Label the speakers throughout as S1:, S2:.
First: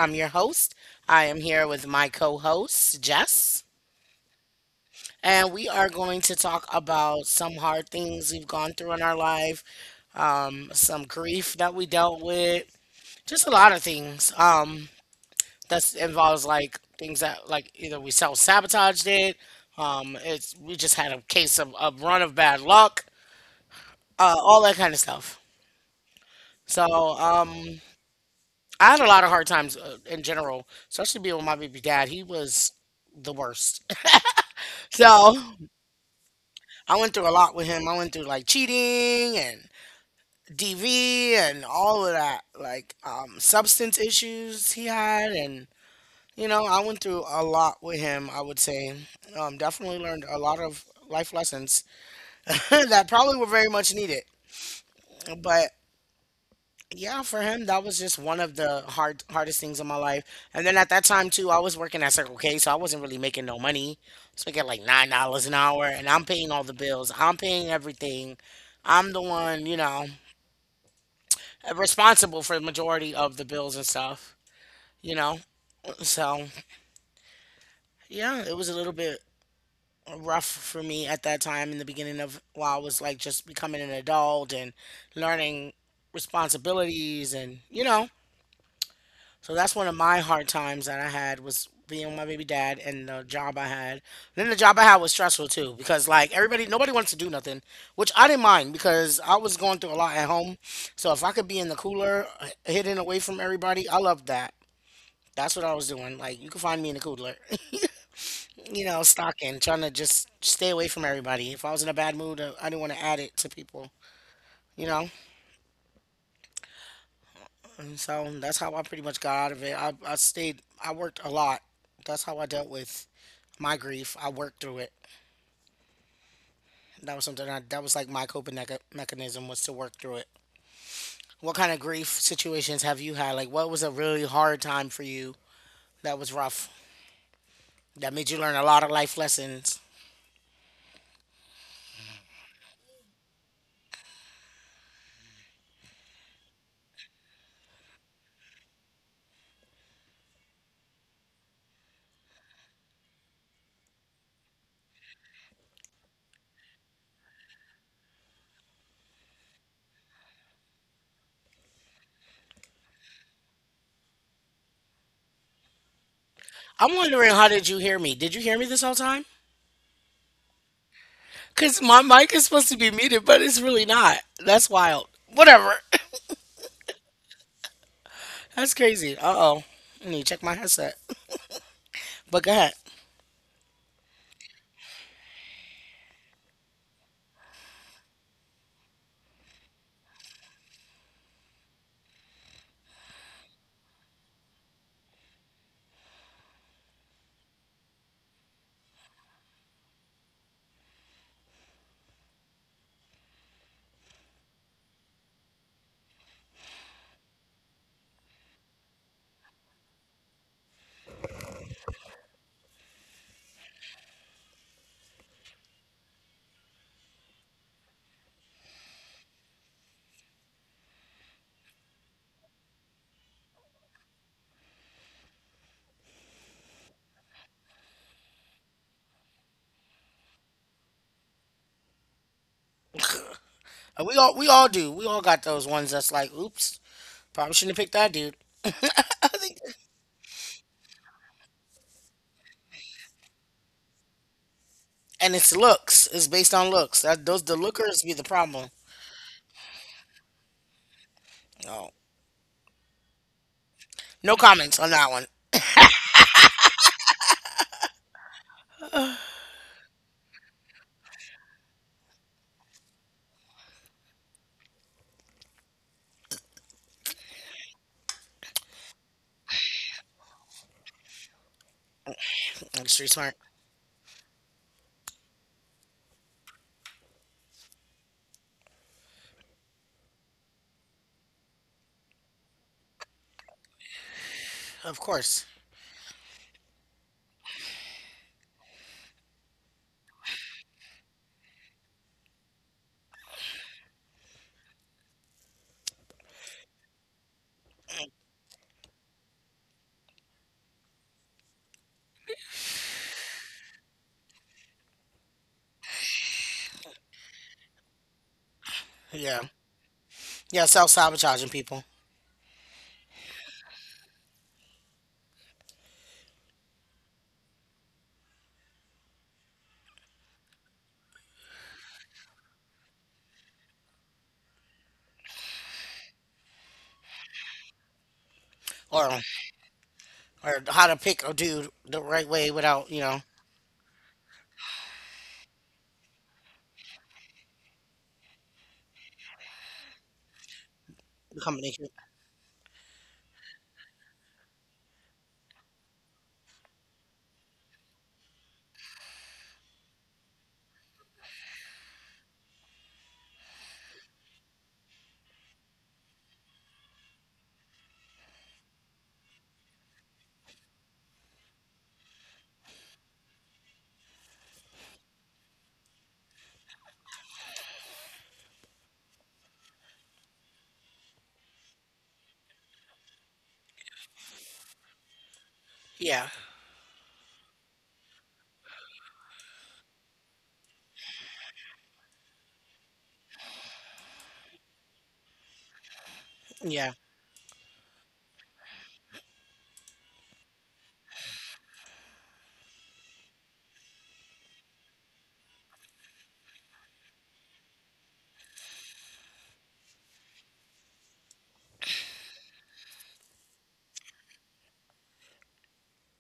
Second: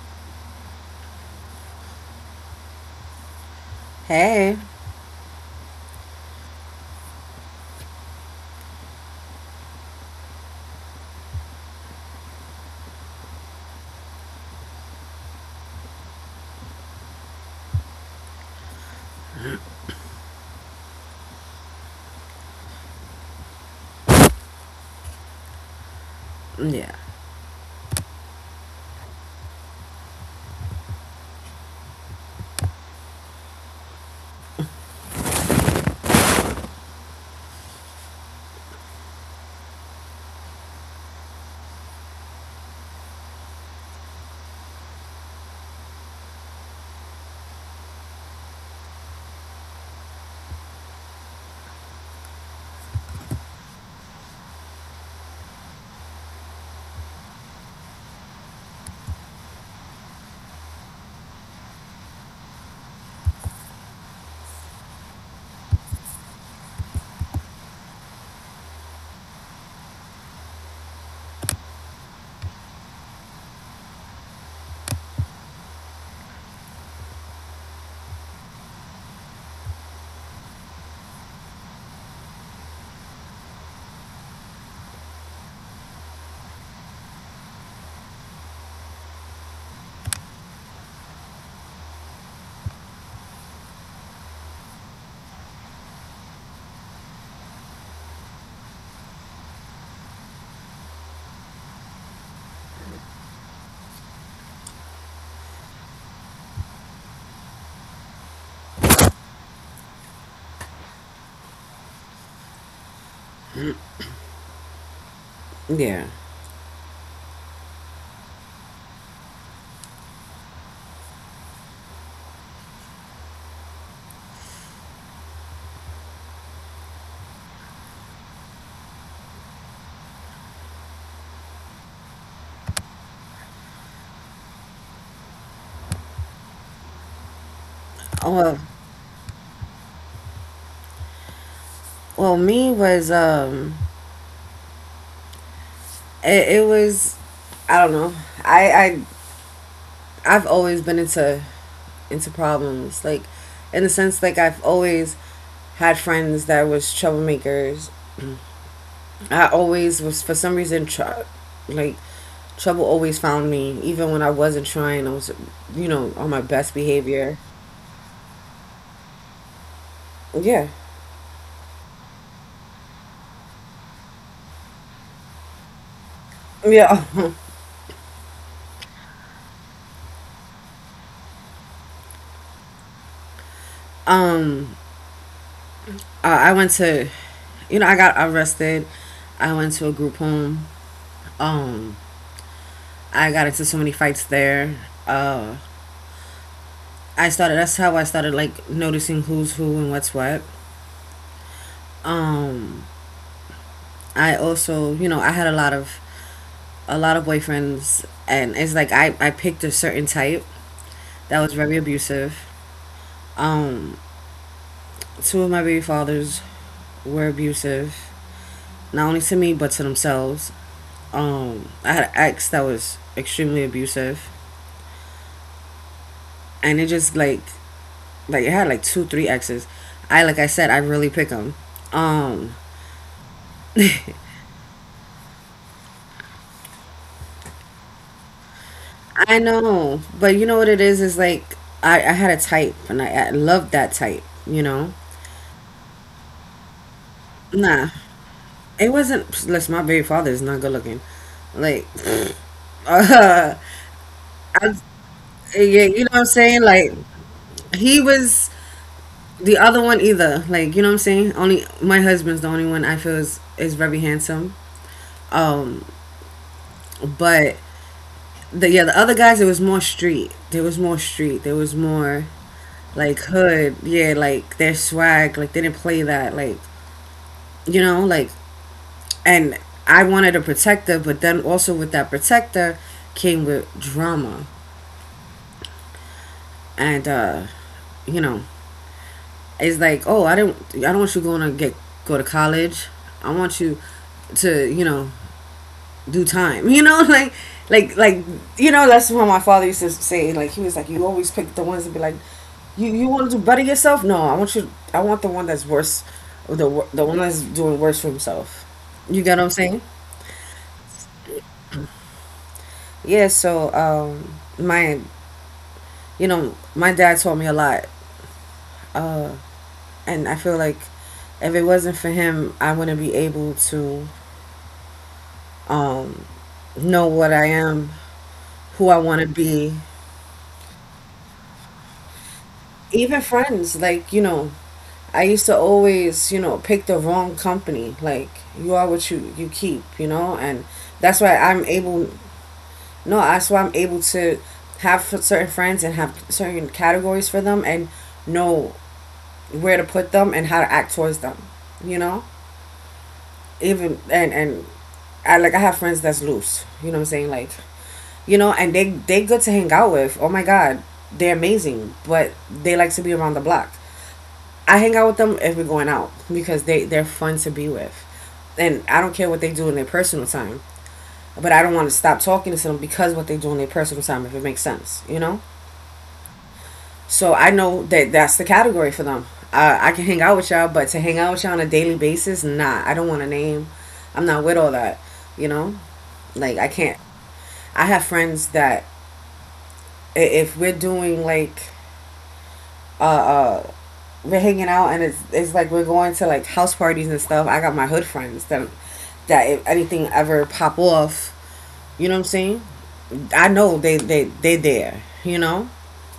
S1: I'm your host. I am here with my co host, Jess,
S2: Hey.
S1: and we are going to talk about some hard things we've gone through in our life, some grief that we dealt with, just a lot of things, that involves, like, things that, like, either we self sabotaged it, we just had a case of a run of bad luck, all that kind of stuff. So,
S2: Yeah.
S1: um, I had a lot of hard times in general, especially being with my baby dad. He was the worst. So I went through a lot with him. I went through like cheating and DV and all of that, like substance issues he had. And I went through a lot with him, I would say. Definitely learned a lot of life lessons that probably were very much needed. But yeah, for him, that was just one of the hardest things in my life. And then at that time too, I was working at Circle K, so I wasn't really making no money. So I get like $9 an hour, and I'm paying all the bills. I'm paying everything. I'm the one responsible for the majority of the bills and stuff. You know, so yeah, it was a little bit rough for me at that time in the beginning of while I was like just becoming an adult and learning responsibilities and so that's one of my hard times that I had was being with my baby dad and the job I had. Then the job I had was stressful too because like everybody, nobody wants to do nothing, which I didn't mind because I was going through a lot at home. So if I could be in the cooler, hidden away from everybody, I loved that. That's what I was doing. Like you could find me in the cooler, stocking, trying to just stay away from everybody. If I was in a bad mood, I didn't want to add it to people, you know.
S2: Yeah.
S1: And so that's how I pretty much got out of it. I stayed. I worked a lot. That's how I dealt with my grief. I worked through it. That was something that was like my coping mechanism was to work through it. What kind of grief situations have you had? Like, what was a really hard time for you that was rough that made
S2: Oh,
S1: you learn a
S2: Well,
S1: lot of life lessons?
S2: well, me was it was, I don't know. I I I've always been into problems, like in the sense like I've always had friends that was troublemakers. I always was for some reason like trouble always found me, even when I wasn't trying. I was, you know, on my best
S1: I'm wondering,
S2: behavior.
S1: how did you hear me? Did you hear me this whole time?
S2: Yeah.
S1: Cause my mic is supposed to be muted, but it's really not. That's wild. Whatever.
S2: Yeah.
S1: That's crazy. Uh oh. I need to check my headset. But go ahead.
S2: I went to, you know, I got arrested. I went to a group home. Um, I got into so many fights there. Uh, I started. That's how I started like noticing who's who and what's what. Um, I also, you know, I had a lot of boyfriends, and it's like I picked a certain type that was very abusive. Um, two of my baby fathers were abusive, not only to me but to themselves. I had an ex that was extremely abusive, and it just like it had like two three exes. I like I said I really pick them. Um,
S1: We all do. We all got those ones that's like, oops, probably shouldn't have picked that dude.
S2: I know, but you know what it is like I had a type and I loved that type. You know,
S1: And it's looks. It's based on looks. That those the
S2: nah,
S1: lookers be the problem.
S2: it wasn't. Listen, my baby father is not good looking. Like,
S1: No,
S2: uh,
S1: no comments
S2: I,
S1: on that one.
S2: yeah, you know what I'm saying? Like he was the other one either. Like you know what I'm saying? Only my husband's the only one I feel is very handsome, but the other guys, it was more street there was more street there was more
S1: Like street
S2: like
S1: smart,
S2: hood, yeah, like their swag, like they didn't play that, like, you know, like, and I wanted a protector, but then also with that protector came with drama.
S1: of course.
S2: And you know, it's like, oh, I don't want you going to get go to college. I want you to, you know, do time. You know, like you know that's what my father used to say. Like he was like, you always pick the ones that be like, you want to do better yourself? No, I want you. I want the one that's worse, the one that's doing worse for himself. You
S1: Yeah,
S2: get what I'm saying?
S1: yeah, self sabotaging people,
S2: Yeah. So my, you know, my dad taught me a lot, and I feel like if it wasn't for him, I wouldn't be able to um know what I am, who I
S1: or
S2: want to be,
S1: or how to pick a dude the right way without
S2: even friends, like, you know, I used to always, you know, pick the wrong company, like you are what you keep, you know. And that's why
S1: becoming
S2: I'm
S1: a cute.
S2: able no that's why I'm able to have certain friends and have certain categories for them and know where to put them and how to act towards them, you know. Even and and I, like, I have friends that's loose, you know what I'm saying, like, you know, and they good to hang out with, oh my god, they're amazing, but they like to be around the block. I hang out with them if we're going out because they're fun to be with, and I don't care what they do in their personal time. But I don't want to stop talking to them because what they do in their personal time, if it makes sense, you know.
S1: Yeah,
S2: So I know that that's the category for them. I can hang out with y'all, but to hang out with y'all on a daily basis, nah. I don't want a name. I'm not with all that, you know. Like I
S1: yeah,
S2: can't. I have friends that if we're doing like a we're hanging out and it's like we're going to like house parties and stuff. I got my hood friends that if anything ever pop off, you know what I'm saying? I know they there, you know?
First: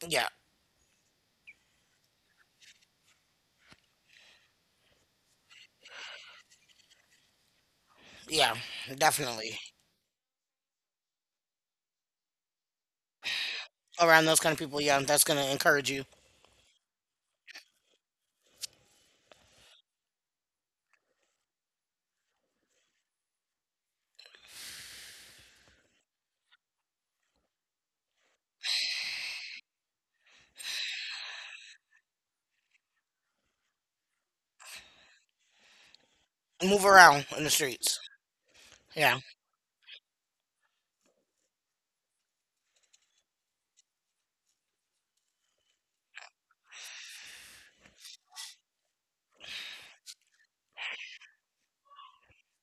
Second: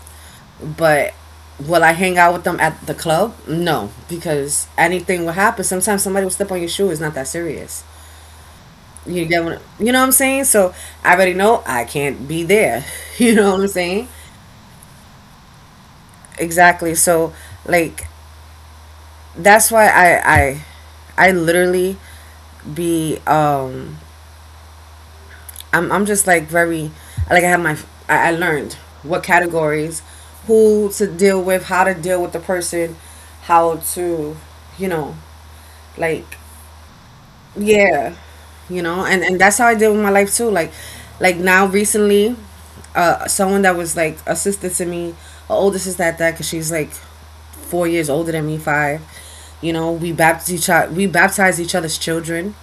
S1: yeah,
S2: But will I hang out with them at the club? No, because anything will happen. Sometimes somebody will step on your shoe. It's not that serious.
S1: yeah,
S2: You get
S1: definitely
S2: what you know what I'm saying? So I already know I can't be there. You know what I'm saying?
S1: around those kind of people. Yeah, that's gonna encourage you
S2: Exactly. So like that's why I literally be I'm just like very like I have my I learned what categories, who to deal with, how to deal with the person, how to, you know, like,
S1: move around in the streets.
S2: yeah, you know,
S1: Yeah,
S2: and that's how I deal with my life too. Like now recently, uh, someone that was like a sister to me, an older sister at that, cause she's like 4 years older than me, five. You know, we baptized each other, we baptized each other's children.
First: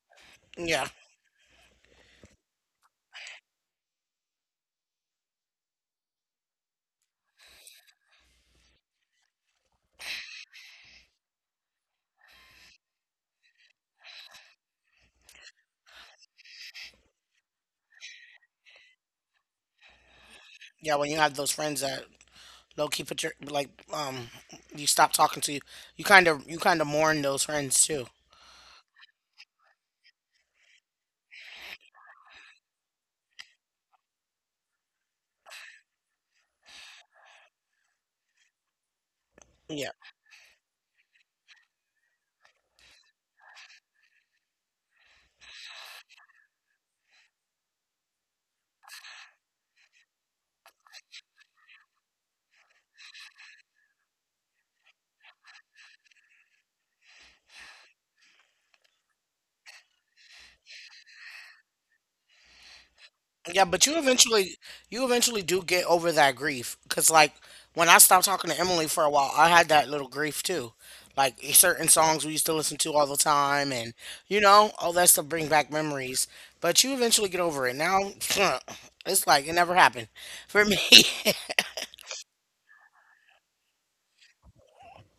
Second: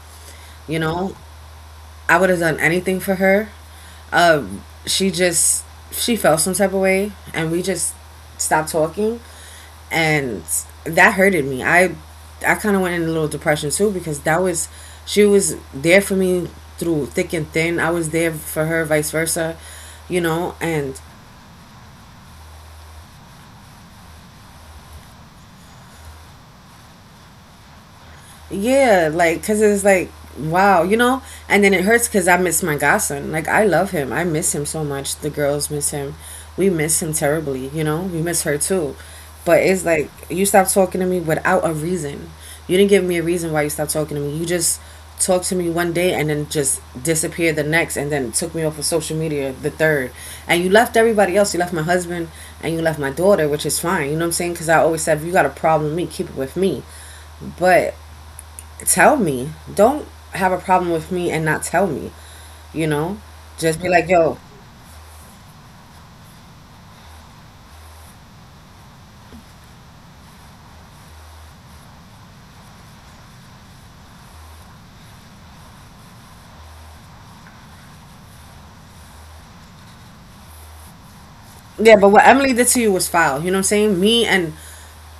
S2: You
S1: yeah,
S2: know, I would have done anything for her. She just, she felt some type of way, and we just stopped talking, and that hurted me. I kind of went in a little depression too because that was, she was there for me through thick and thin. I was there for her, vice versa, you know,
S1: yeah.
S2: and
S1: When you have those friends that low key put your like you stop talking to you. You kind of mourn those friends too.
S2: yeah, like, cause it's like, wow, you know. And then it hurts because I miss my godson. Like, I love him. I miss him so much. The girls miss him. We miss him terribly. You know, we miss her too. But it's
S1: Yeah.
S2: like you stopped talking to me without a reason. You didn't give me a reason why you stopped talking to me. You just talked to me one day and then just disappeared the next, and then took me off of social media the third. And you left everybody else. You left my husband and you left my daughter, which is fine. You know what I'm saying? Because I always said, if you got a problem with me, keep it with me. But tell me. Don't have a problem with me and not tell me. You know,
S1: Yeah,
S2: just be
S1: but you
S2: like, yo,
S1: eventually you eventually do get over that grief cuz like when I stopped talking to Emily for a while, I had that little grief too. Like certain songs we used to listen to all the time and all that stuff bring back memories, but you eventually get over it. Now it's like it never happened for me.
S2: yeah. But what Emily did to you was foul. You know what I'm saying? Me and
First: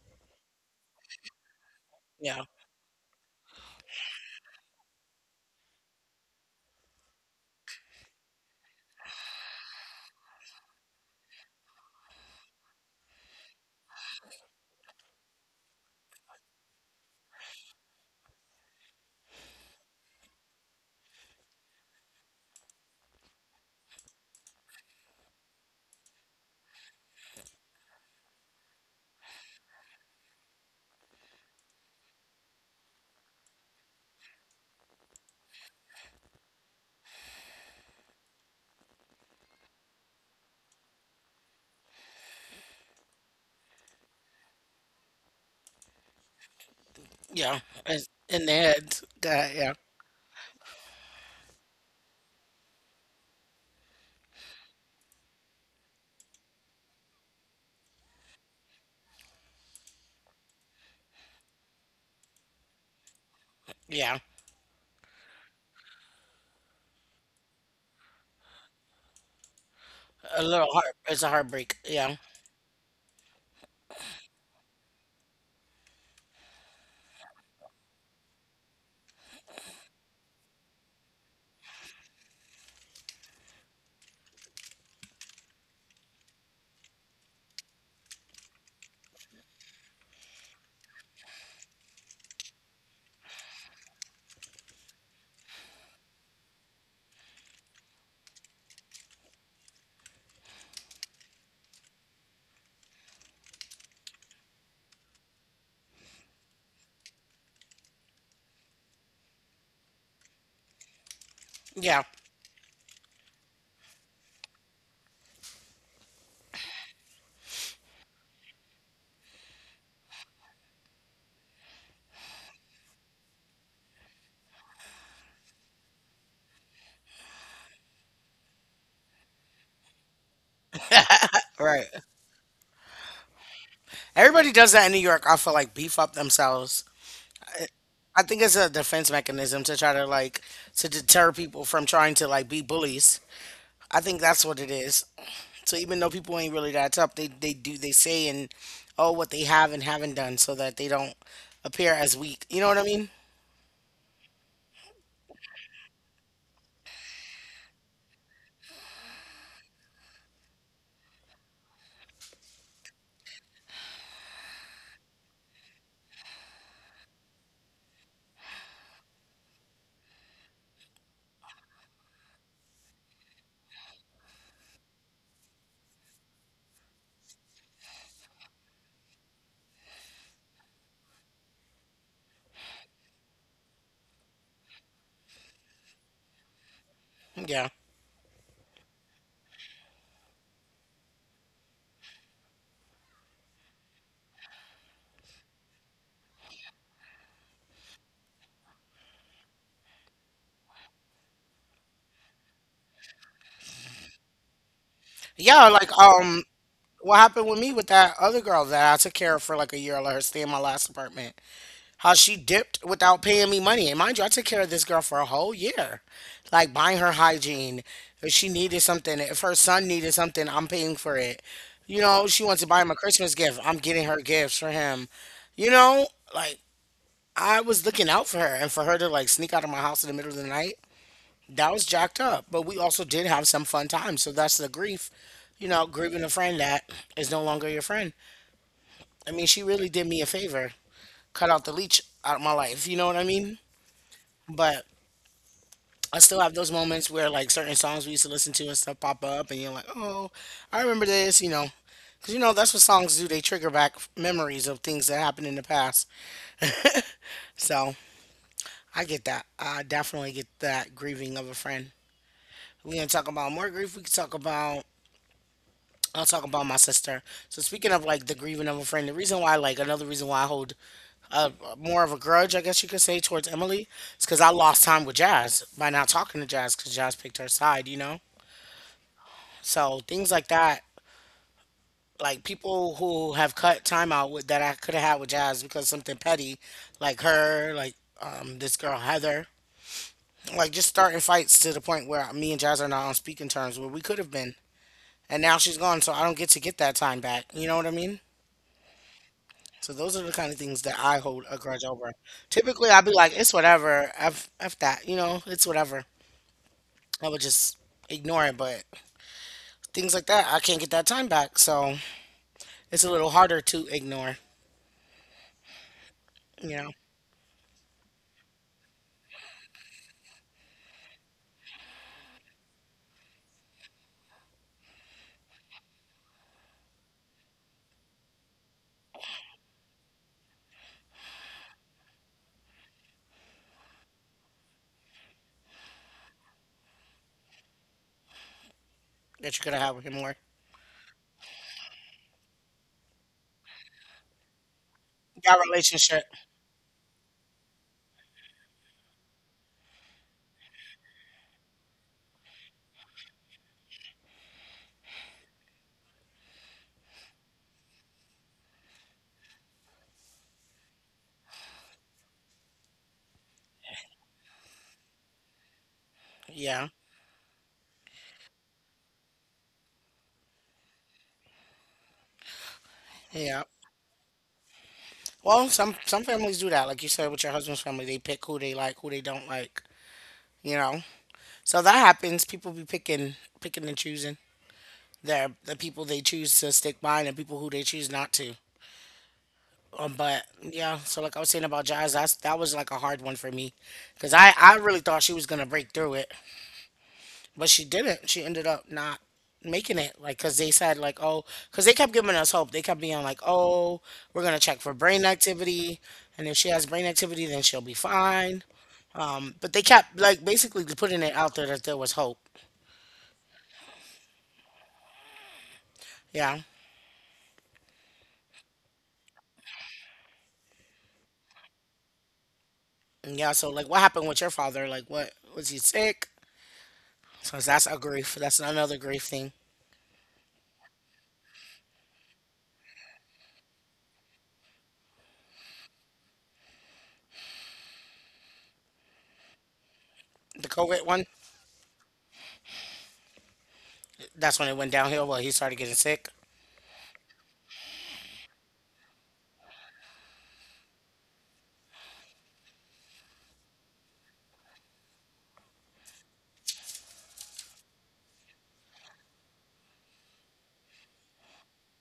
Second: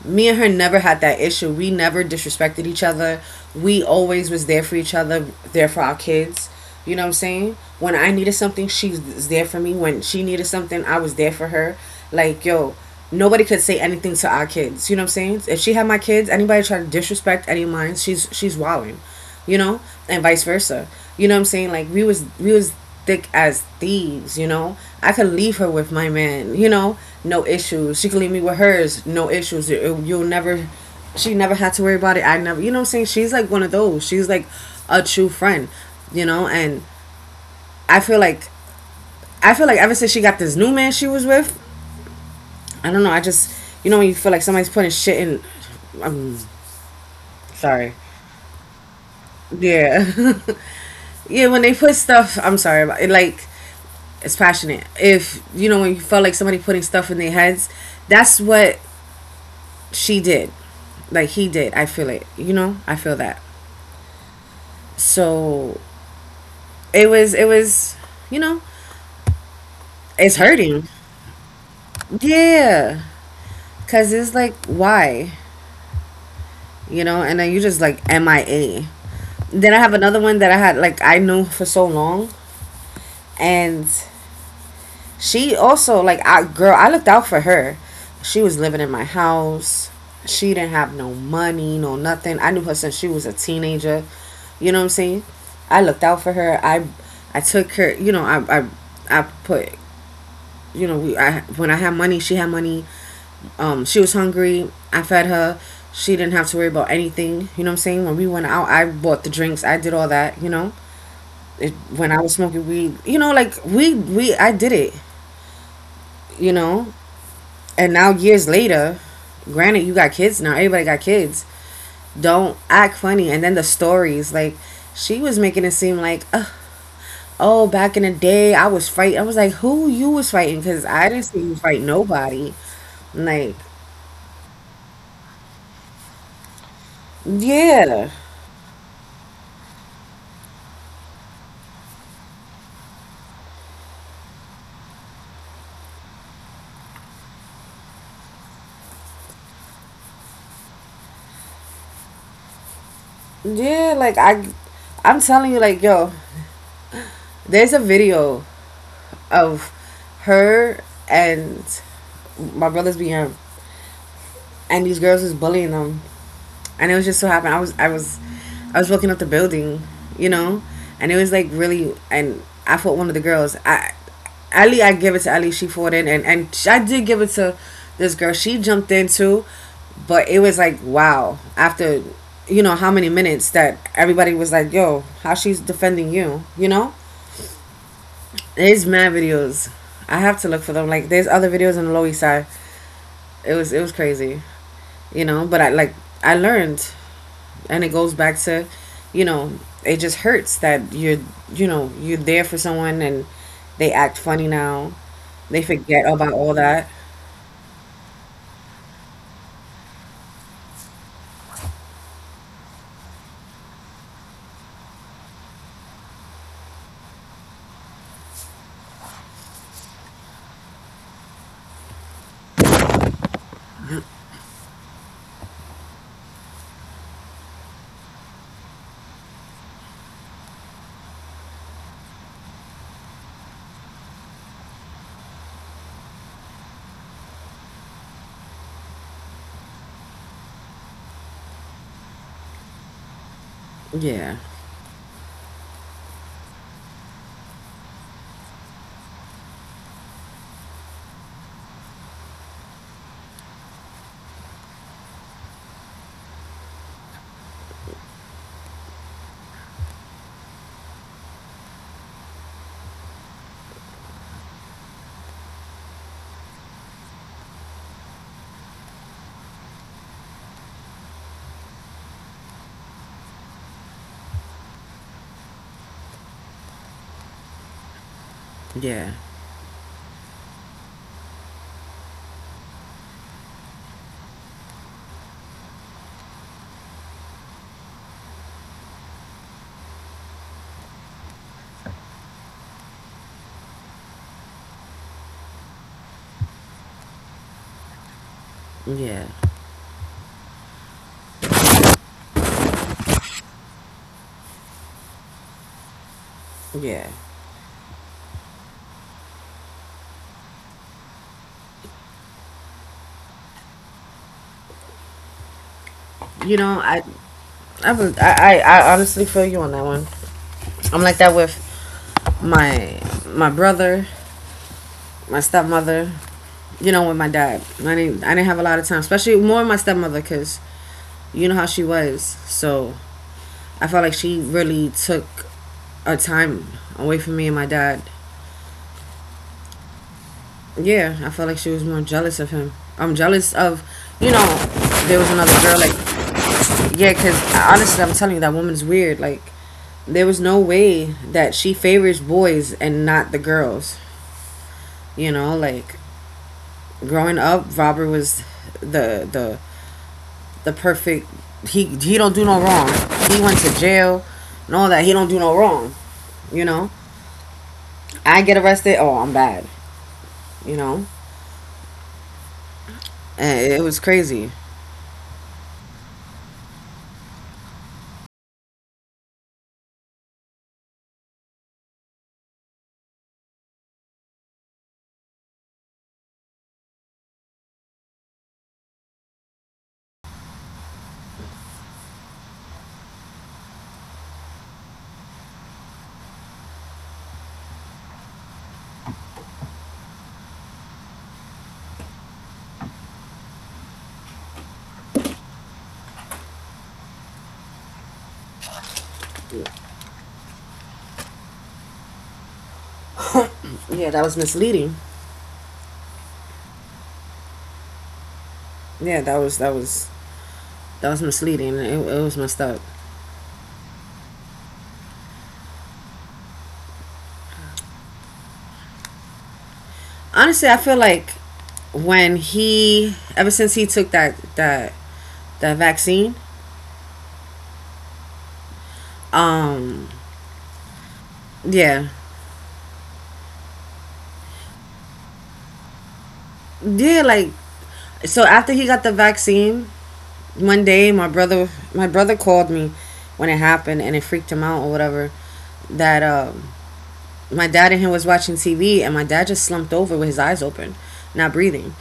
S2: me and her never had that issue. We never
S1: Yeah.
S2: disrespected each other. We always was there for each other, there for our kids. You know what I'm saying? When I needed something, she was there for me. When she needed something, I was there for her. Like, yo, nobody could say anything to our kids. You know what I'm saying? If she had my kids, anybody try to disrespect any of mine, she's wilding. You know, and vice versa. You know what I'm saying? Like we was thick as thieves, you know. I could leave her with my man, you know, no issues. She could leave me with hers, no issues. You'll never, she never had to worry about it. I never, you know what I'm saying? She's like one of those. She's like a true friend, you know. And I feel like I feel like ever since she got this new man she was with, I don't know. I just, you know, when you feel like somebody's putting shit in. I'm
S1: Yeah.
S2: sorry.
S1: It's in the head. God, yeah.
S2: Yeah. Yeah, when they put stuff, I'm sorry about it. Like, it's passionate. If you know when you felt like somebody putting stuff in their heads, that's what she did. Like he did. I feel it. You know, I feel that.
S1: Yeah.
S2: So it was. It was. You know, it's
S1: A little
S2: hurting.
S1: heart. It's a heartbreak. Yeah.
S2: Yeah, cause it's like why, you know, and then you just like MIA. Then I have another one that I had, like I knew for so long, and she also, like I, girl, I looked out for her. She was living in my house. She didn't have no money, no nothing. I knew her since she was a teenager. You know what I'm saying? I looked out for her. I took her, you know, I put, you know, we I when I had money, she had money. Um, she was hungry. I fed her. She didn't have to worry about anything. You know what I'm saying? When we went out, I bought the drinks. I did all that, you know. It,
S1: Yeah.
S2: when I was smoking weed, you know, like we I did it, you know. And now years later, granted you got kids now, everybody got kids. Don't act funny. And then the stories, like she was making it seem like, ugh, oh, back in the day I was fighting. I was like, who you was fighting? Because I didn't see you fight
S1: Right.
S2: nobody. Like,
S1: Everybody does that in New York. I feel like beef up themselves.
S2: yeah,
S1: I think it's a defense mechanism to try to like to deter people from trying to like be bullies. I think that's what it is. So even though people ain't really that tough, they do, they say, and, oh, what they have and haven't done so that they don't appear as weak. You know what I mean?
S2: yeah. Like I, I'm telling you, like yo, there's a video of her and my brother's being, and these girls is bullying them, and it was just so happened I was looking up the building, you know, and it was like really and I fought one of the girls. I, Ali, I give it to Ali. She fought in, and I did give it to this girl. She jumped in too, but it was like, wow. After how many minutes, that everybody was like, "Yo, how she's defending you?" You know,
S1: Yeah.
S2: there's mad videos. I have to look for them. Like, there's other videos on the Low East Side. It was crazy, you know. But I, like, I learned, and it goes back to you know it just hurts that you're you know you're there for someone, and they act funny now. They
S1: Yeah, like
S2: forget about all that.
S1: what happened with me with that other girl that I took care of for like a year, I let her stay in my last apartment. How she dipped without paying me money. And mind you, I took care of this girl for a whole year, like buying her hygiene. If she needed something, if her son needed something, I'm paying for it. She wants to buy him a Christmas gift. I'm getting her gifts for him. You know, like I was looking out for her, and for her to like sneak out of my house in the middle of the night, that was jacked up. But we also did have some fun times. So that's the grief, grieving a friend that is no longer your friend. I mean, she really did me a favor, cut out the leech out of my life. You know what I mean?
S2: Yeah,
S1: But I still have those moments where like certain songs we used to listen to and stuff pop up, and you're like, oh, I remember this, because that's what songs do. They trigger back memories of things that happened in the past. So I get that. I definitely get that grieving of a friend. We're gonna talk about more grief. We can talk about. I'll talk about my sister. So speaking of like the grieving of a friend, the reason why like another reason why I hold uh, more of a grudge, I guess you could say, towards Emily, is because I lost time with Jazz by not talking to Jazz because Jazz picked her side.
S2: yeah,
S1: So things like that, like people who have cut time out with that I could have had with Jazz because something petty, like her, like this girl Heather, like just starting fights to the point where me and Jazz are not on speaking terms where we could have been, and now she's gone, so I don't get to get that time back. You know what I mean?
S2: yeah,
S1: So those are the kind of things that I hold a grudge over. Typically, I'd be like, it's whatever, f that, it's whatever.
S2: yeah.
S1: I would just ignore it, but things like that, I can't get that time back, so it's a little harder to ignore.
S2: You know,
S1: You know.
S2: I was I honestly feel you on that one. I'm like that with my my brother, my stepmother. You know, with my dad, I didn't have a lot of time, especially more with my stepmother, because you know how she was, so I felt like she really took a time away from me and my dad.
S1: That you could have with him more.
S2: Yeah, I felt like she was more jealous of him. I'm jealous of, you know, there was another
S1: That
S2: girl. Like,
S1: relationship.
S2: yeah, because honestly, I'm telling you, that woman's weird. Like, there was no way that she favors boys and not the girls. You know, like, growing up, Robert was the the the perfect. He don't do no wrong. He went to jail and all that. He don't do no wrong. You know,
S1: Yeah.
S2: I get arrested. Oh, I'm bad. you know
S1: Yeah.
S2: and it was crazy.
S1: Well, some families do that. Like you said with your husband's family, they pick who they like, who they don't like, you know. So that happens. People be picking and choosing. The people they choose to stick by and the people who they choose not to. But yeah, so like I was saying about Jazz, that was like a hard one for me, because I really thought she was gonna break through it, but she didn't. She ended up not making it, like, cause they said like, oh, cause they kept giving us hope. They kept being like, oh, we're gonna check for brain activity, and if she has brain activity, then she'll be fine. But they kept like basically putting it out there that there was hope.
S2: Yeah, that was misleading.
S1: Yeah,
S2: Yeah, that was, that was misleading. It was messed up.
S1: yeah. So like, what happened with your father? Like, what was he sick? So that's a grief. That's another grief thing.
S2: Honestly, I feel like when he ever since he took that vaccine. um
S1: The COVID one,
S2: yeah.
S1: that's when it went downhill. Well, he started getting sick.
S2: Yeah, like, so after he got the vaccine, one day my brother, called me when it happened, and it freaked him out or whatever, that, my dad and him was watching TV, and my dad just slumped over with his eyes open, not breathing,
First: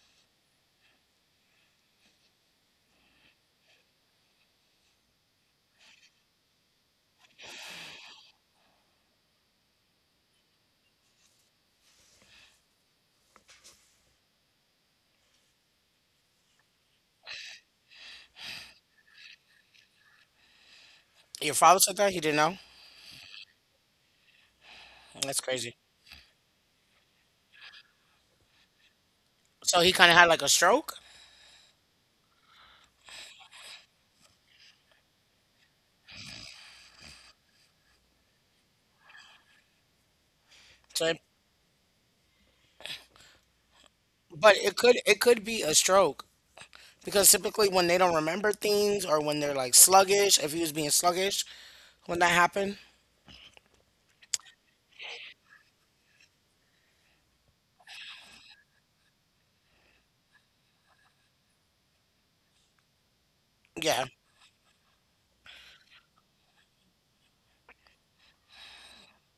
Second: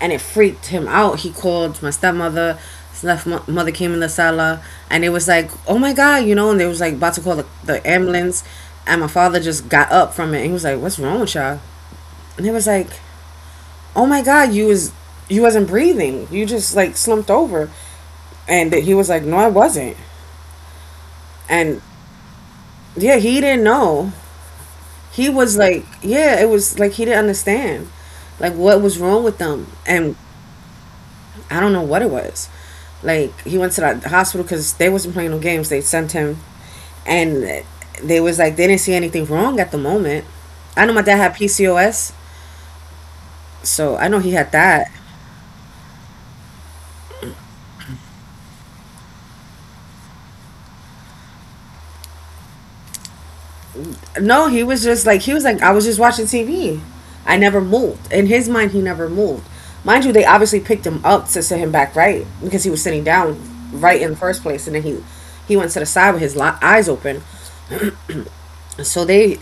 S2: and it freaked him out. He called my stepmother. Stepmother came in the sala, and it was like, "Oh my God," you know, and they was like about to call the ambulance, and my father just got up from it. And he was like, "What's wrong with y'all?" And it was like, "Oh my God, you wasn't breathing. You just like slumped over." And he was like, "No, I wasn't."
S1: Your
S2: And
S1: father said that he didn't know.
S2: yeah, he didn't know. He
S1: That's
S2: was
S1: crazy.
S2: like, yeah, it was like he didn't understand, like, what was wrong with them,
S1: So he kind
S2: and
S1: of had like a stroke.
S2: I don't know what it was. Like, he went to the hospital because they wasn't playing no games. They sent him, and they was like they didn't see anything wrong at the moment. I know my
S1: So
S2: dad
S1: it
S2: had PCOS, so I know he had
S1: But it
S2: that.
S1: could be a stroke because typically when they don't remember things or when they're like sluggish, if he was being sluggish when that happened,
S2: No, he was like, "I was just watching TV. I never moved." In his mind, he never moved. Mind you, they obviously picked him up to sit him back right because he was sitting down right
S1: yeah.
S2: in the first place, and then he went to the side with his eyes open. So they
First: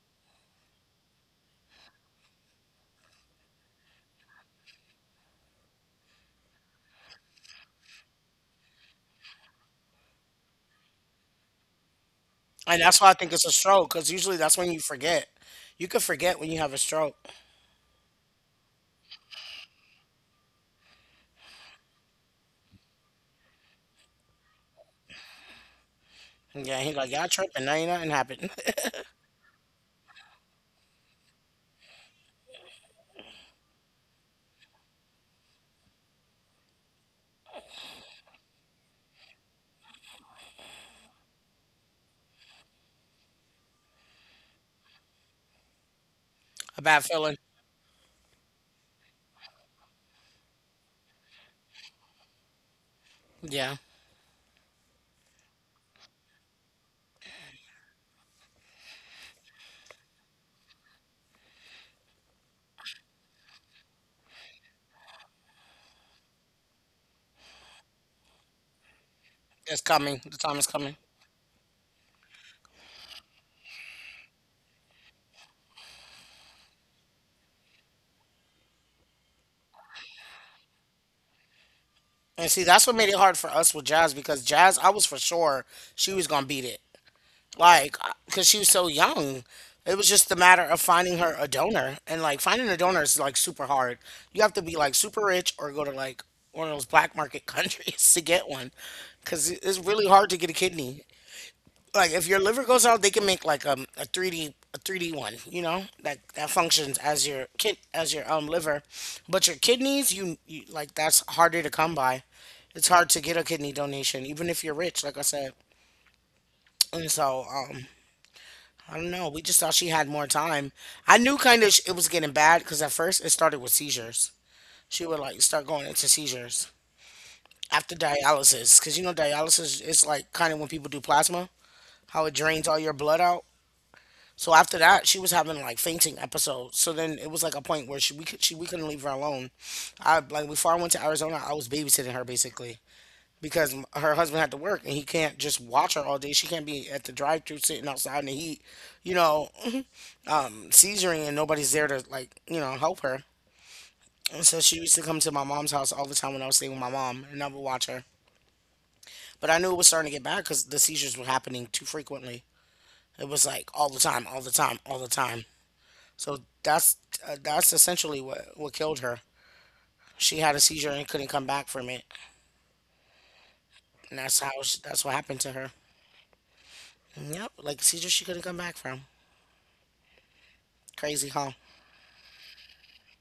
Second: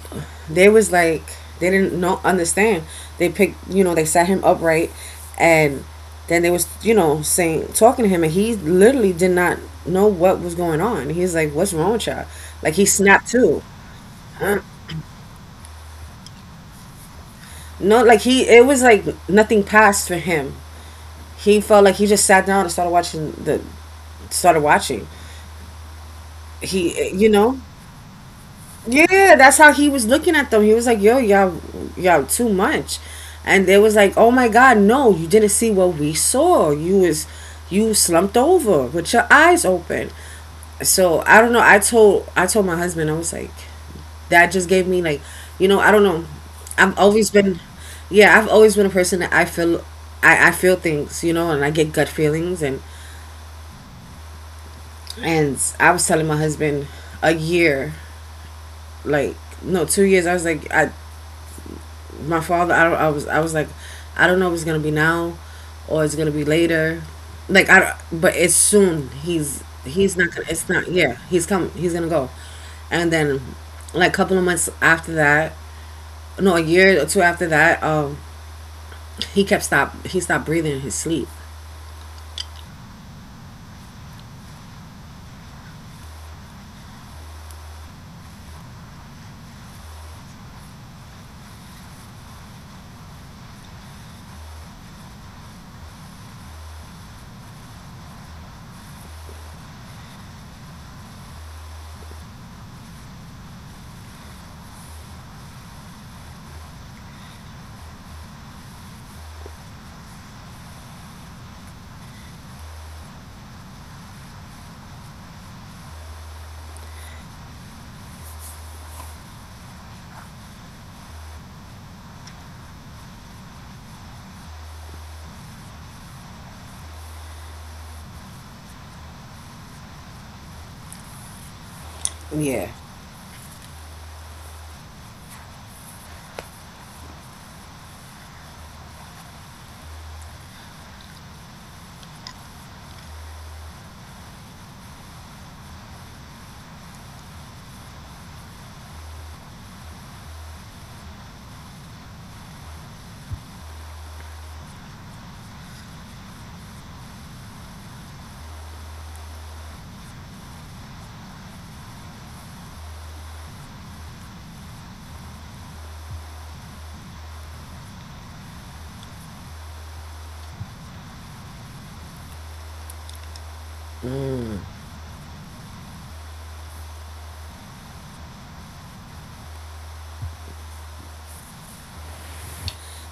S2: they was like they didn't know understand. They picked you know they sat him upright, and then they was you know saying talking to him, and he literally did not know what was going on. He's like, "What's wrong with y'all?" Like,
S1: And
S2: he
S1: that's why I
S2: snapped
S1: think it's a
S2: too.
S1: stroke because usually that's
S2: Huh?
S1: when you forget. You could forget when you have a stroke.
S2: No, like, it was like nothing passed for him. He felt like he just sat down and started watching.
S1: Yeah, he's like,
S2: He,
S1: y'all tripping. Now ain't nothing happened.
S2: yeah, that's how he was looking at them. He was like, "Yo, y'all, y'all too much." And they was like, "Oh my God, no, you didn't see what we saw. You slumped over with your eyes open." So I don't know. I told my husband, I was like, that just gave me like, you know, I don't know.
S1: A
S2: I've
S1: bad
S2: always
S1: feeling.
S2: been, yeah, I've always been a person that I feel things, you know, and I get gut feelings, and
S1: Yeah,
S2: and I was telling my husband a year, like, no, 2 years. I was like, I, my father. I don't. I was like, I don't know if it's gonna be now, or it's gonna be later. Like, I. But it's soon. He's
S1: it's
S2: he's
S1: coming.
S2: not
S1: The
S2: gonna.
S1: time is
S2: It's not.
S1: coming.
S2: Yeah, he's coming. He's gonna go. And then, like, a couple of months after that, no, a year or two after that, He kept stop. He stopped breathing in his sleep.
S1: And see, that's what made it hard for us with Jazz because Jazz, I was for sure she was gonna beat it. Like because she was so young, it was just a matter of finding her a donor. And like finding a donor is like super hard. You have to be like super rich or go to like one of those black market countries to get one because it's really hard to get a kidney. Like if your liver goes out, they can make like a 3D a 3D one, that functions as your kid as your liver. But your kidneys, you like that's harder to come by. It's hard to get a kidney donation even if you're rich, like I said. And so, I don't know. We just thought she had more time. I knew kind of it was getting bad because at first it started with seizures. She would like start going into seizures after dialysis because you know dialysis is like kind of when people do plasma, how it drains
S2: Yeah,
S1: all your blood out. So after that, she was having like fainting episodes. So then it was like a point where she we could she we couldn't leave her alone. I like before I went to Arizona, I was babysitting her basically because her husband had to work and he can't just watch her all day. She can't be at the drive-through sitting outside in the heat, you know, seizuring and nobody's there to like you know help her. And so she used to come to my mom's house all the time when I was staying with my mom and I would watch her. But I knew it was starting to get bad because the seizures were happening too frequently. It was like all the time, all the time, all the time. So that's essentially what killed her. She had a seizure and couldn't come back from it. And that's how she, that's what happened to her. Yep, like a seizure she couldn't come back from. Crazy, huh?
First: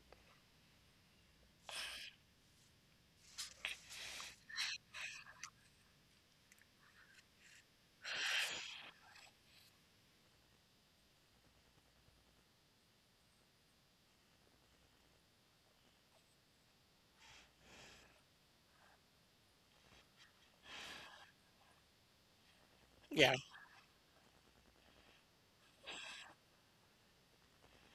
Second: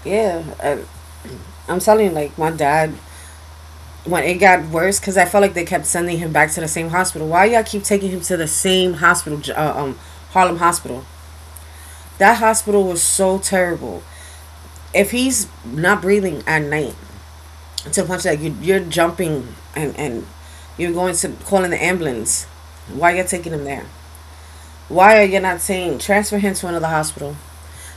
S2: yeah. I'm telling you, like, my dad, when it got worse, because I felt like they kept sending him back to the same hospital. Why y'all keep taking him to the same hospital, Harlem Hospital? That hospital was so terrible. If he's not breathing at night, to the point that you're jumping, and you're going to calling the ambulance. Why you all
S1: Yeah.
S2: taking him there? Why are you not saying transfer him to another hospital?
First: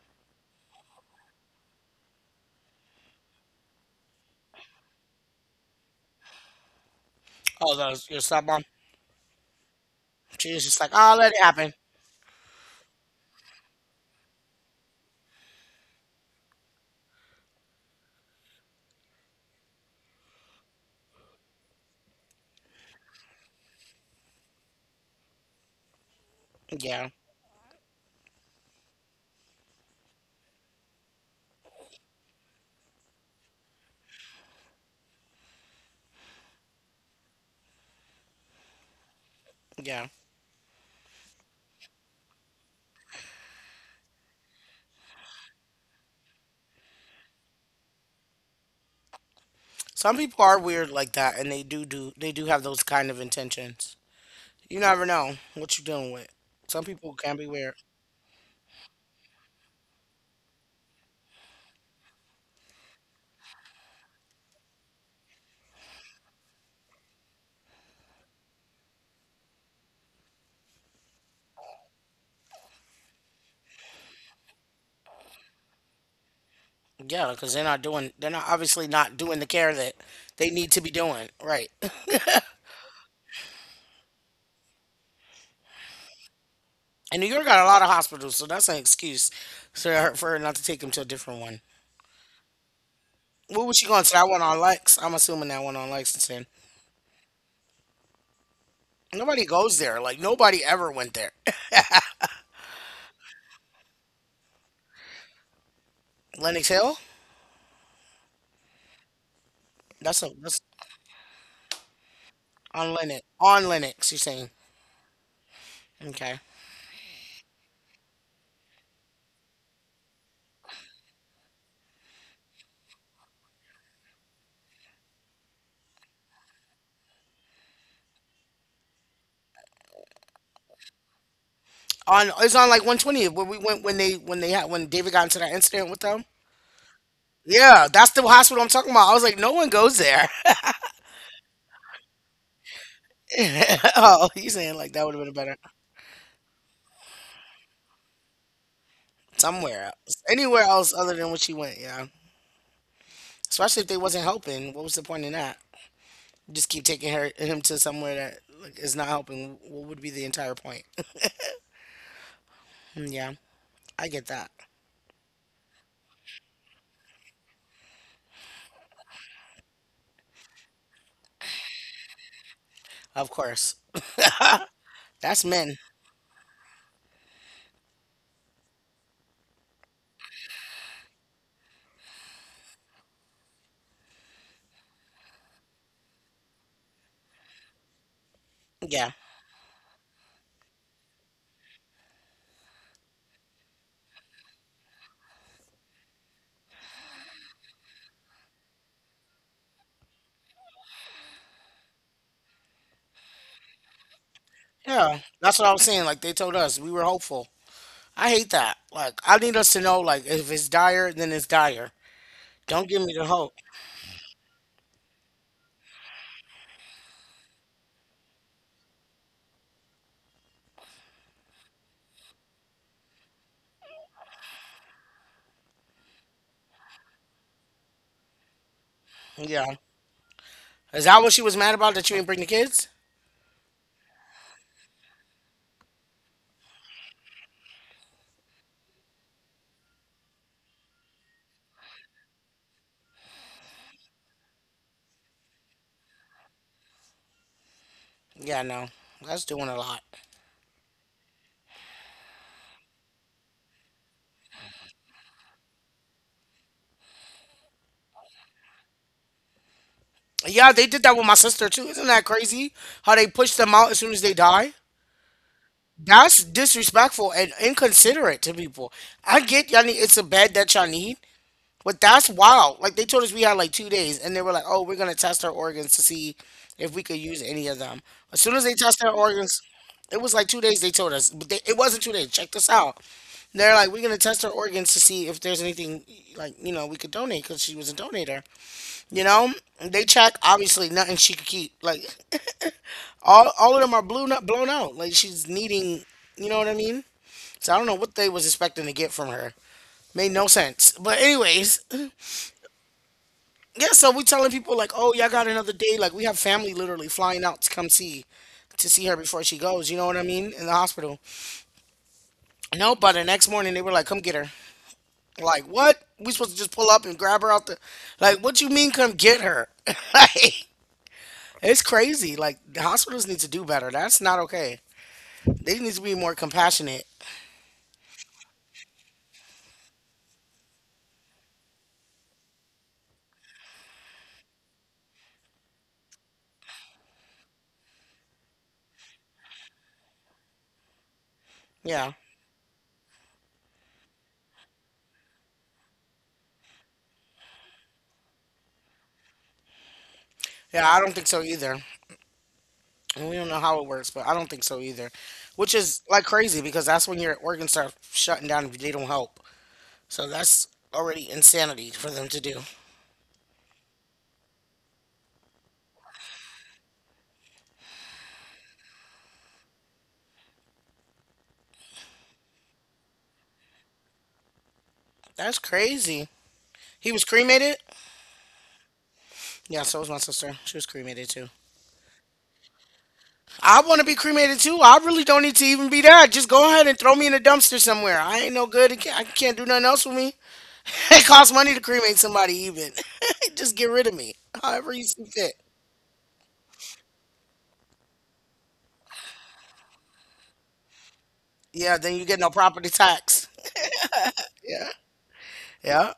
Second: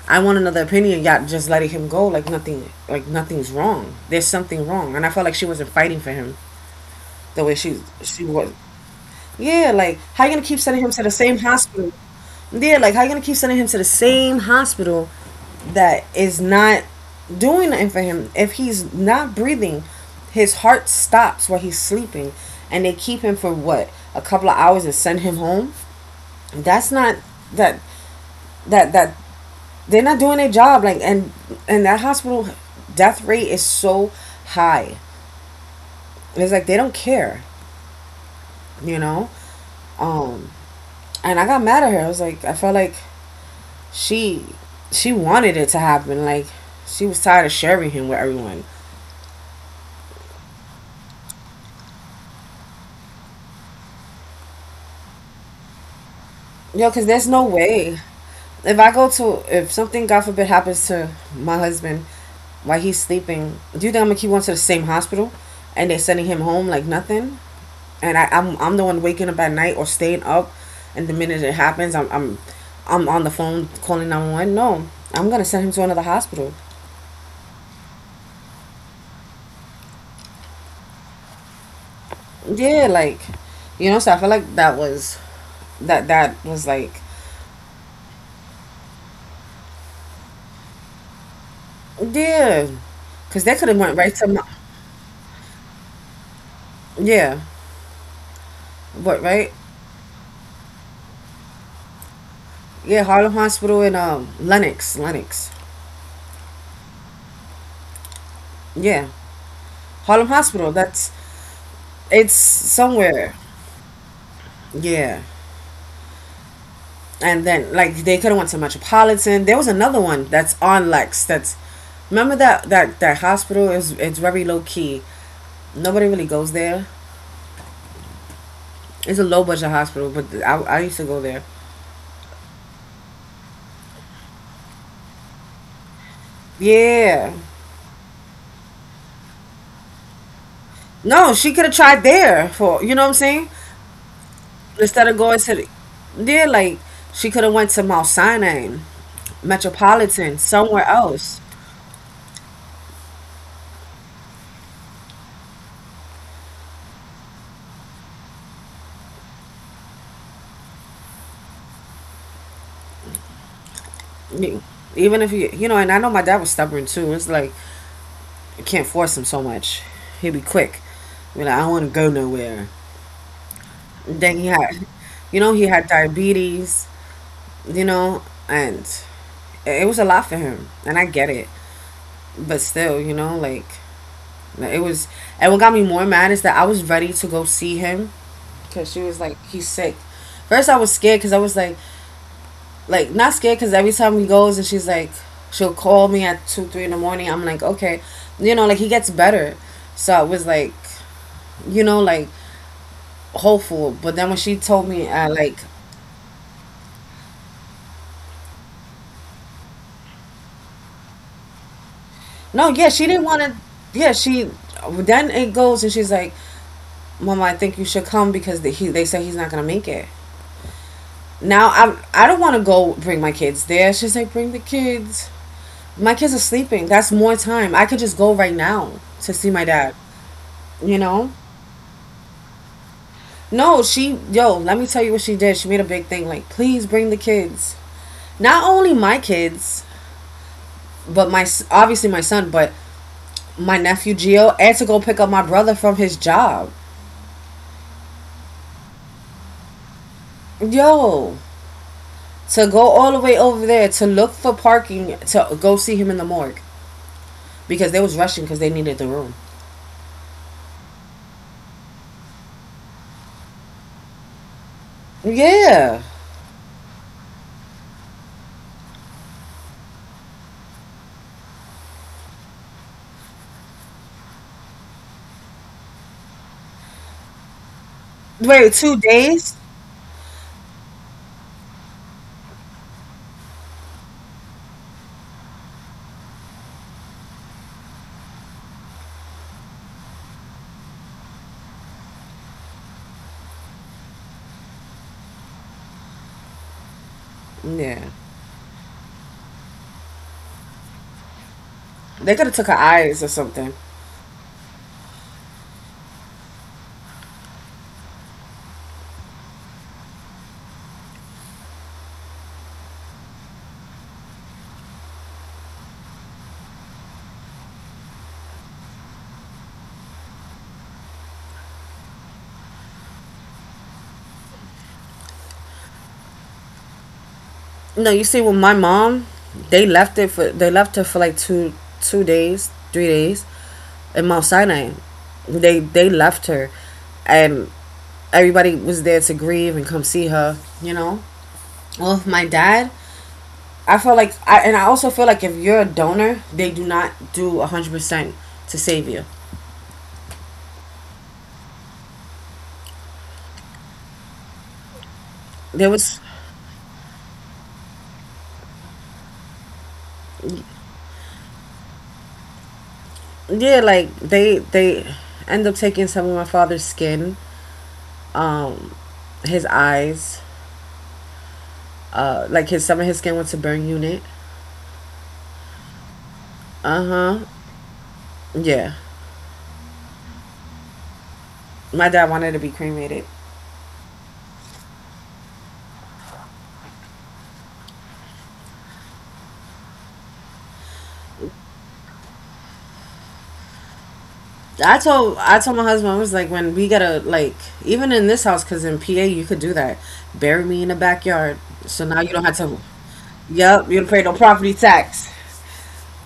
S2: I want another opinion. Got just letting him go like nothing, like nothing's wrong. There's something wrong, and I felt like she wasn't fighting for him the way
S1: Oh,
S2: she
S1: the, your
S2: she was.
S1: stepmom.
S2: Yeah, like, how you gonna
S1: She
S2: keep
S1: was just
S2: sending
S1: like,
S2: him to the
S1: oh, let
S2: same
S1: it happen.
S2: hospital? Yeah, like, how you gonna keep sending him to the same hospital that is not doing nothing for him? If he's not breathing, his heart stops while he's sleeping, and they keep him for what, a couple of hours, and send him home. That's
S1: Yeah.
S2: not, that that they're not doing their job, like, and that hospital death rate is so high. And it's like they don't care, you know.
S1: Yeah.
S2: Um and I got mad at her. I was like, I felt like she she wanted it to happen. Like, she was tired of sharing him with everyone.
S1: Some people are weird like that, and they do have those kind of intentions. You never know what you're dealing with.
S2: Yo,
S1: Some
S2: because
S1: people
S2: there's no
S1: can be weird,
S2: way, if something, God forbid, happens to my husband while he's sleeping. Do you think I'm gonna keep going to the same hospital, and they're sending him home like nothing? And I'm the one waking up at night or staying up, and the minute it happens, I'm on the phone calling 911. No, I'm gonna send him to another hospital.
S1: yeah, because they're not doing, they're not obviously not doing the care that they need to be doing, right?
S2: Yeah, like, you know. So I feel like that was, that was like,
S1: And New York got a lot of hospitals, so that's an excuse for her not to take him to a different one.
S2: yeah, cause that could
S1: What
S2: have
S1: was she
S2: went
S1: going
S2: right
S1: to
S2: to
S1: that
S2: my,
S1: one on Lex? I'm assuming that one on Lexington.
S2: yeah. What?
S1: Nobody
S2: Right.
S1: goes there. Like nobody ever went there.
S2: Yeah, Harlem Hospital in, Lenox,
S1: Lennox Hill?
S2: yeah.
S1: That's
S2: Harlem
S1: a that's
S2: Hospital. That's it's
S1: on Lennox,
S2: somewhere.
S1: on Lennox. You're saying,
S2: Yeah.
S1: okay?
S2: And then, like, they could have went to Metropolitan. There was another one that's on Lex. That's remember that hospital, is it's very low key. Nobody really goes there. It's a low budget hospital, but I used to go there.
S1: On it's on like 120 where we went when they had when David got into that incident with them.
S2: Yeah.
S1: Yeah, that's the hospital I'm talking about. I was like, no one goes there.
S2: No, she could have tried there. For you know what I'm saying?
S1: Oh, he's saying like
S2: Instead
S1: that
S2: of
S1: would have
S2: going
S1: been
S2: to
S1: better
S2: the, yeah, like, she could have went to Mount Sinai,
S1: somewhere else,
S2: Metropolitan,
S1: anywhere
S2: somewhere
S1: else other than
S2: else.
S1: what she went. Yeah, especially if they wasn't helping. What was the point in that? Just keep taking her him to somewhere that like, is not helping. What would be the entire point? Yeah, I get that.
S2: You- Even if you, you know, and I know my dad was stubborn too. It's like, you can't force him so much. He'd be quick. Be like, I don't want to go nowhere.
S1: Of course,
S2: Then he had, you
S1: that's
S2: know, he
S1: men.
S2: had diabetes, you know, and it was a lot for him. And I get it. But still, you know, like, it was. And what got me more mad is that I was ready to go see him because she
S1: Yeah,
S2: was like, he's sick. First, I was scared because I was like, not scared, because every time he goes and she'll call me at 2, 3 in the morning. I'm like, okay. You know, like, he gets better. So I was like, you know, like, hopeful. But then when she told me,
S1: yeah,
S2: I, like,
S1: that's what I was saying. Like they told us, we were hopeful. I hate that. Like, I need us to know, like, if it's dire, then it's dire.
S2: no. Yeah,
S1: Don't
S2: she
S1: give me
S2: didn't
S1: the
S2: want to.
S1: hope.
S2: Yeah, she. Then it goes, and she's like, "Mama, I think you should come because they said he's not gonna make it." Now I don't want to go bring my kids there. She's like, "Bring the kids. My kids are sleeping. That's more time. I could just go right now to see my
S1: Yeah.
S2: dad." You
S1: Is that
S2: know?
S1: what she was mad about, that you didn't bring the kids?
S2: No, she. Yo, let me tell you what she did. She made a big thing, like, "Please bring the kids." Not only my kids, but obviously my son, but my nephew Gio, and to go pick up my brother from his job.
S1: Yeah, no. That's doing a lot.
S2: Yo, to go all the way over there to look for parking, to go see him in the morgue, because they was rushing, because they needed the room.
S1: Yeah, they did that with my sister too. Isn't that crazy? How they push them out as soon as they die?
S2: Yeah.
S1: That's disrespectful and inconsiderate to people. I get y'all need it's a bed that y'all need, but that's wild. Like they told us we had like 2 days, and they were like, "Oh, we're gonna test our organs to see if we could use any of them." As soon as they
S2: Wait, two
S1: tested our
S2: days?
S1: organs, it was like 2 days. They told us, but they, it wasn't 2 days. Check this out. They're like, "We're gonna test our organs to see if there's anything like you know we could donate because she was a donator." You know, they check. Obviously, nothing she could keep. Like all of them are blown up, blown out. Like she's needing. You know what I mean? So I don't know
S2: Yeah.
S1: what they was expecting to get from her. Made no sense. But anyways.
S2: They could have took her eyes or something.
S1: Yeah, so we telling people like, oh, y'all got another day. Like we have family literally flying out to come see, to see her before she goes. You know what I mean? In the hospital. No, but the next morning they were like, come get her. Like what? We supposed to just pull up and grab her out the? Like what you mean come get her? Like it's crazy. Like the hospitals need to do better. That's not okay. They need to be more compassionate.
S2: No, you see, with my mom, they left her for like two days, 3 days in Mount Sinai. They left her, and everybody was there to grieve and come see her. You know. Well,
S1: Yeah.
S2: with my dad, I feel like, and I also feel like if you're a donor, they do not do 100% to save you.
S1: Yeah, I don't think so either. And we don't know how it works, but I don't think so either. Which
S2: There
S1: is
S2: was,
S1: like crazy because that's when your organs start shutting down if they don't help. So that's already insanity for them to do.
S2: yeah, like, they end up taking some of my father's skin, um, his eyes, like, his some of his skin went to burn unit.
S1: That's crazy.
S2: Uh
S1: He was
S2: huh.
S1: cremated?
S2: Yeah,
S1: Yeah, so was my sister. She was cremated too.
S2: my dad wanted to be cremated.
S1: I want to be cremated too. I really don't need to even be that. Just go ahead and throw me in a dumpster somewhere. I ain't no good. I can't do nothing else with me. It costs money to cremate somebody, even. Just get rid of me,
S2: I
S1: however you see
S2: told I
S1: fit.
S2: told my husband, I was like, when we gotta, like, even in this house, because in PA you could do that. Bury me in the backyard,
S1: Yeah,
S2: so now
S1: then
S2: you
S1: you
S2: don't
S1: get
S2: have
S1: no
S2: to.
S1: property tax.
S2: Yep, you don't pay no property
S1: Yeah,
S2: tax.
S1: yeah.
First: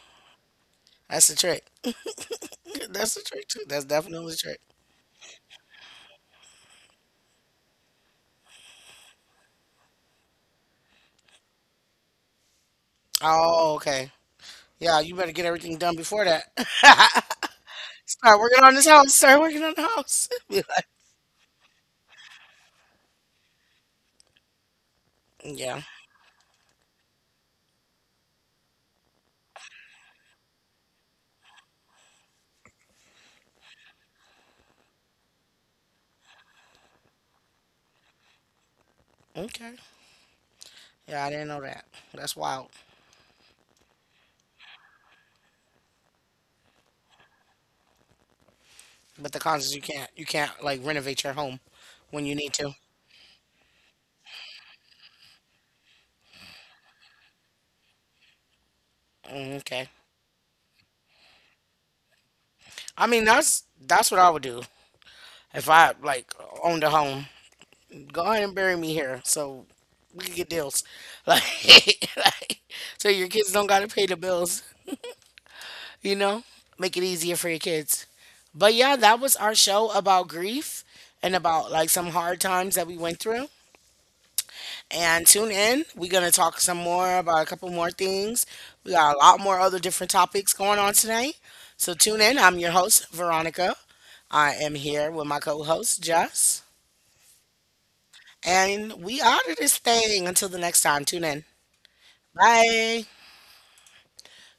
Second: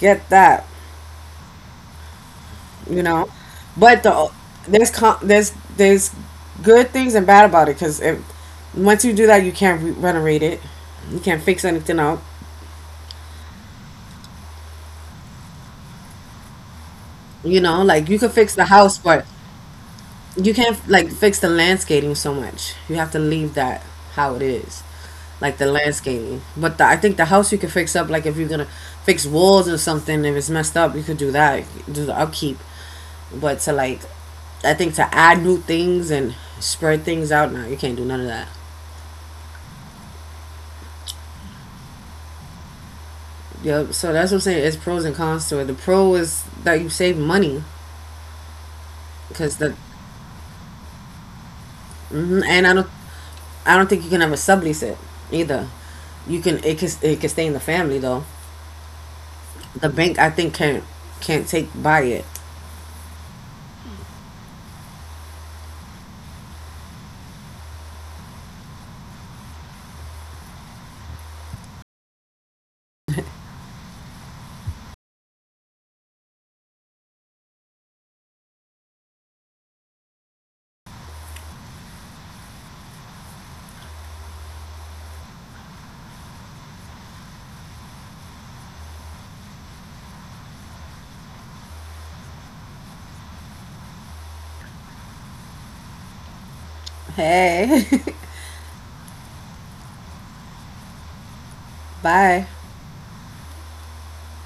S2: Get that.
S1: That's the trick.
S2: You
S1: That's the
S2: know.
S1: trick too. That's
S2: But
S1: definitely
S2: the
S1: the trick.
S2: there's, there's good things and bad about it, because if once you do that, you can't, renovate it. You can't fix anything out.
S1: Oh, okay. Yeah, you better get everything done before that.
S2: You know, like, you could
S1: Start
S2: fix
S1: working
S2: the
S1: on this
S2: house,
S1: house.
S2: but
S1: Start working on the house.
S2: you
S1: Be
S2: can't,
S1: like,
S2: like, fix the landscaping so much. You have to leave that how it is, like, the
S1: yeah,
S2: landscaping. But I think the house you can fix up. Like, if you're gonna fix walls or something, if it's messed up, you could do that. Do the upkeep. But to, like, I think to add new things and spread things out now, you can't do none of that.
S1: okay, yeah, I didn't know that. That's wild.
S2: Yep. So that's what I'm saying. It's pros and cons to it. The pro is that you save money,
S1: But the
S2: because
S1: cons is you can't like renovate your home when you need
S2: and I
S1: to.
S2: don't I don't think you can ever sublease it either. You can it can it can stay in the family, though.
S1: Mm, okay,
S2: The bank, I think, can't take buy it.
S1: I mean that's what I would do if I like owned a home. Go ahead and bury me here so we can get deals, like so your kids don't gotta pay the bills. You know, make it easier for your kids. But yeah, that was our show about grief and about like some hard times that we went through. And tune in. We're going to talk some more about a couple more things. We got a lot more other different topics going on today. So tune in. I'm your host, Veronica. I am here with my co host, Jess.
S2: Hey,
S1: And we out of this thing until the next time. Tune in.
S2: bye.
S1: Bye.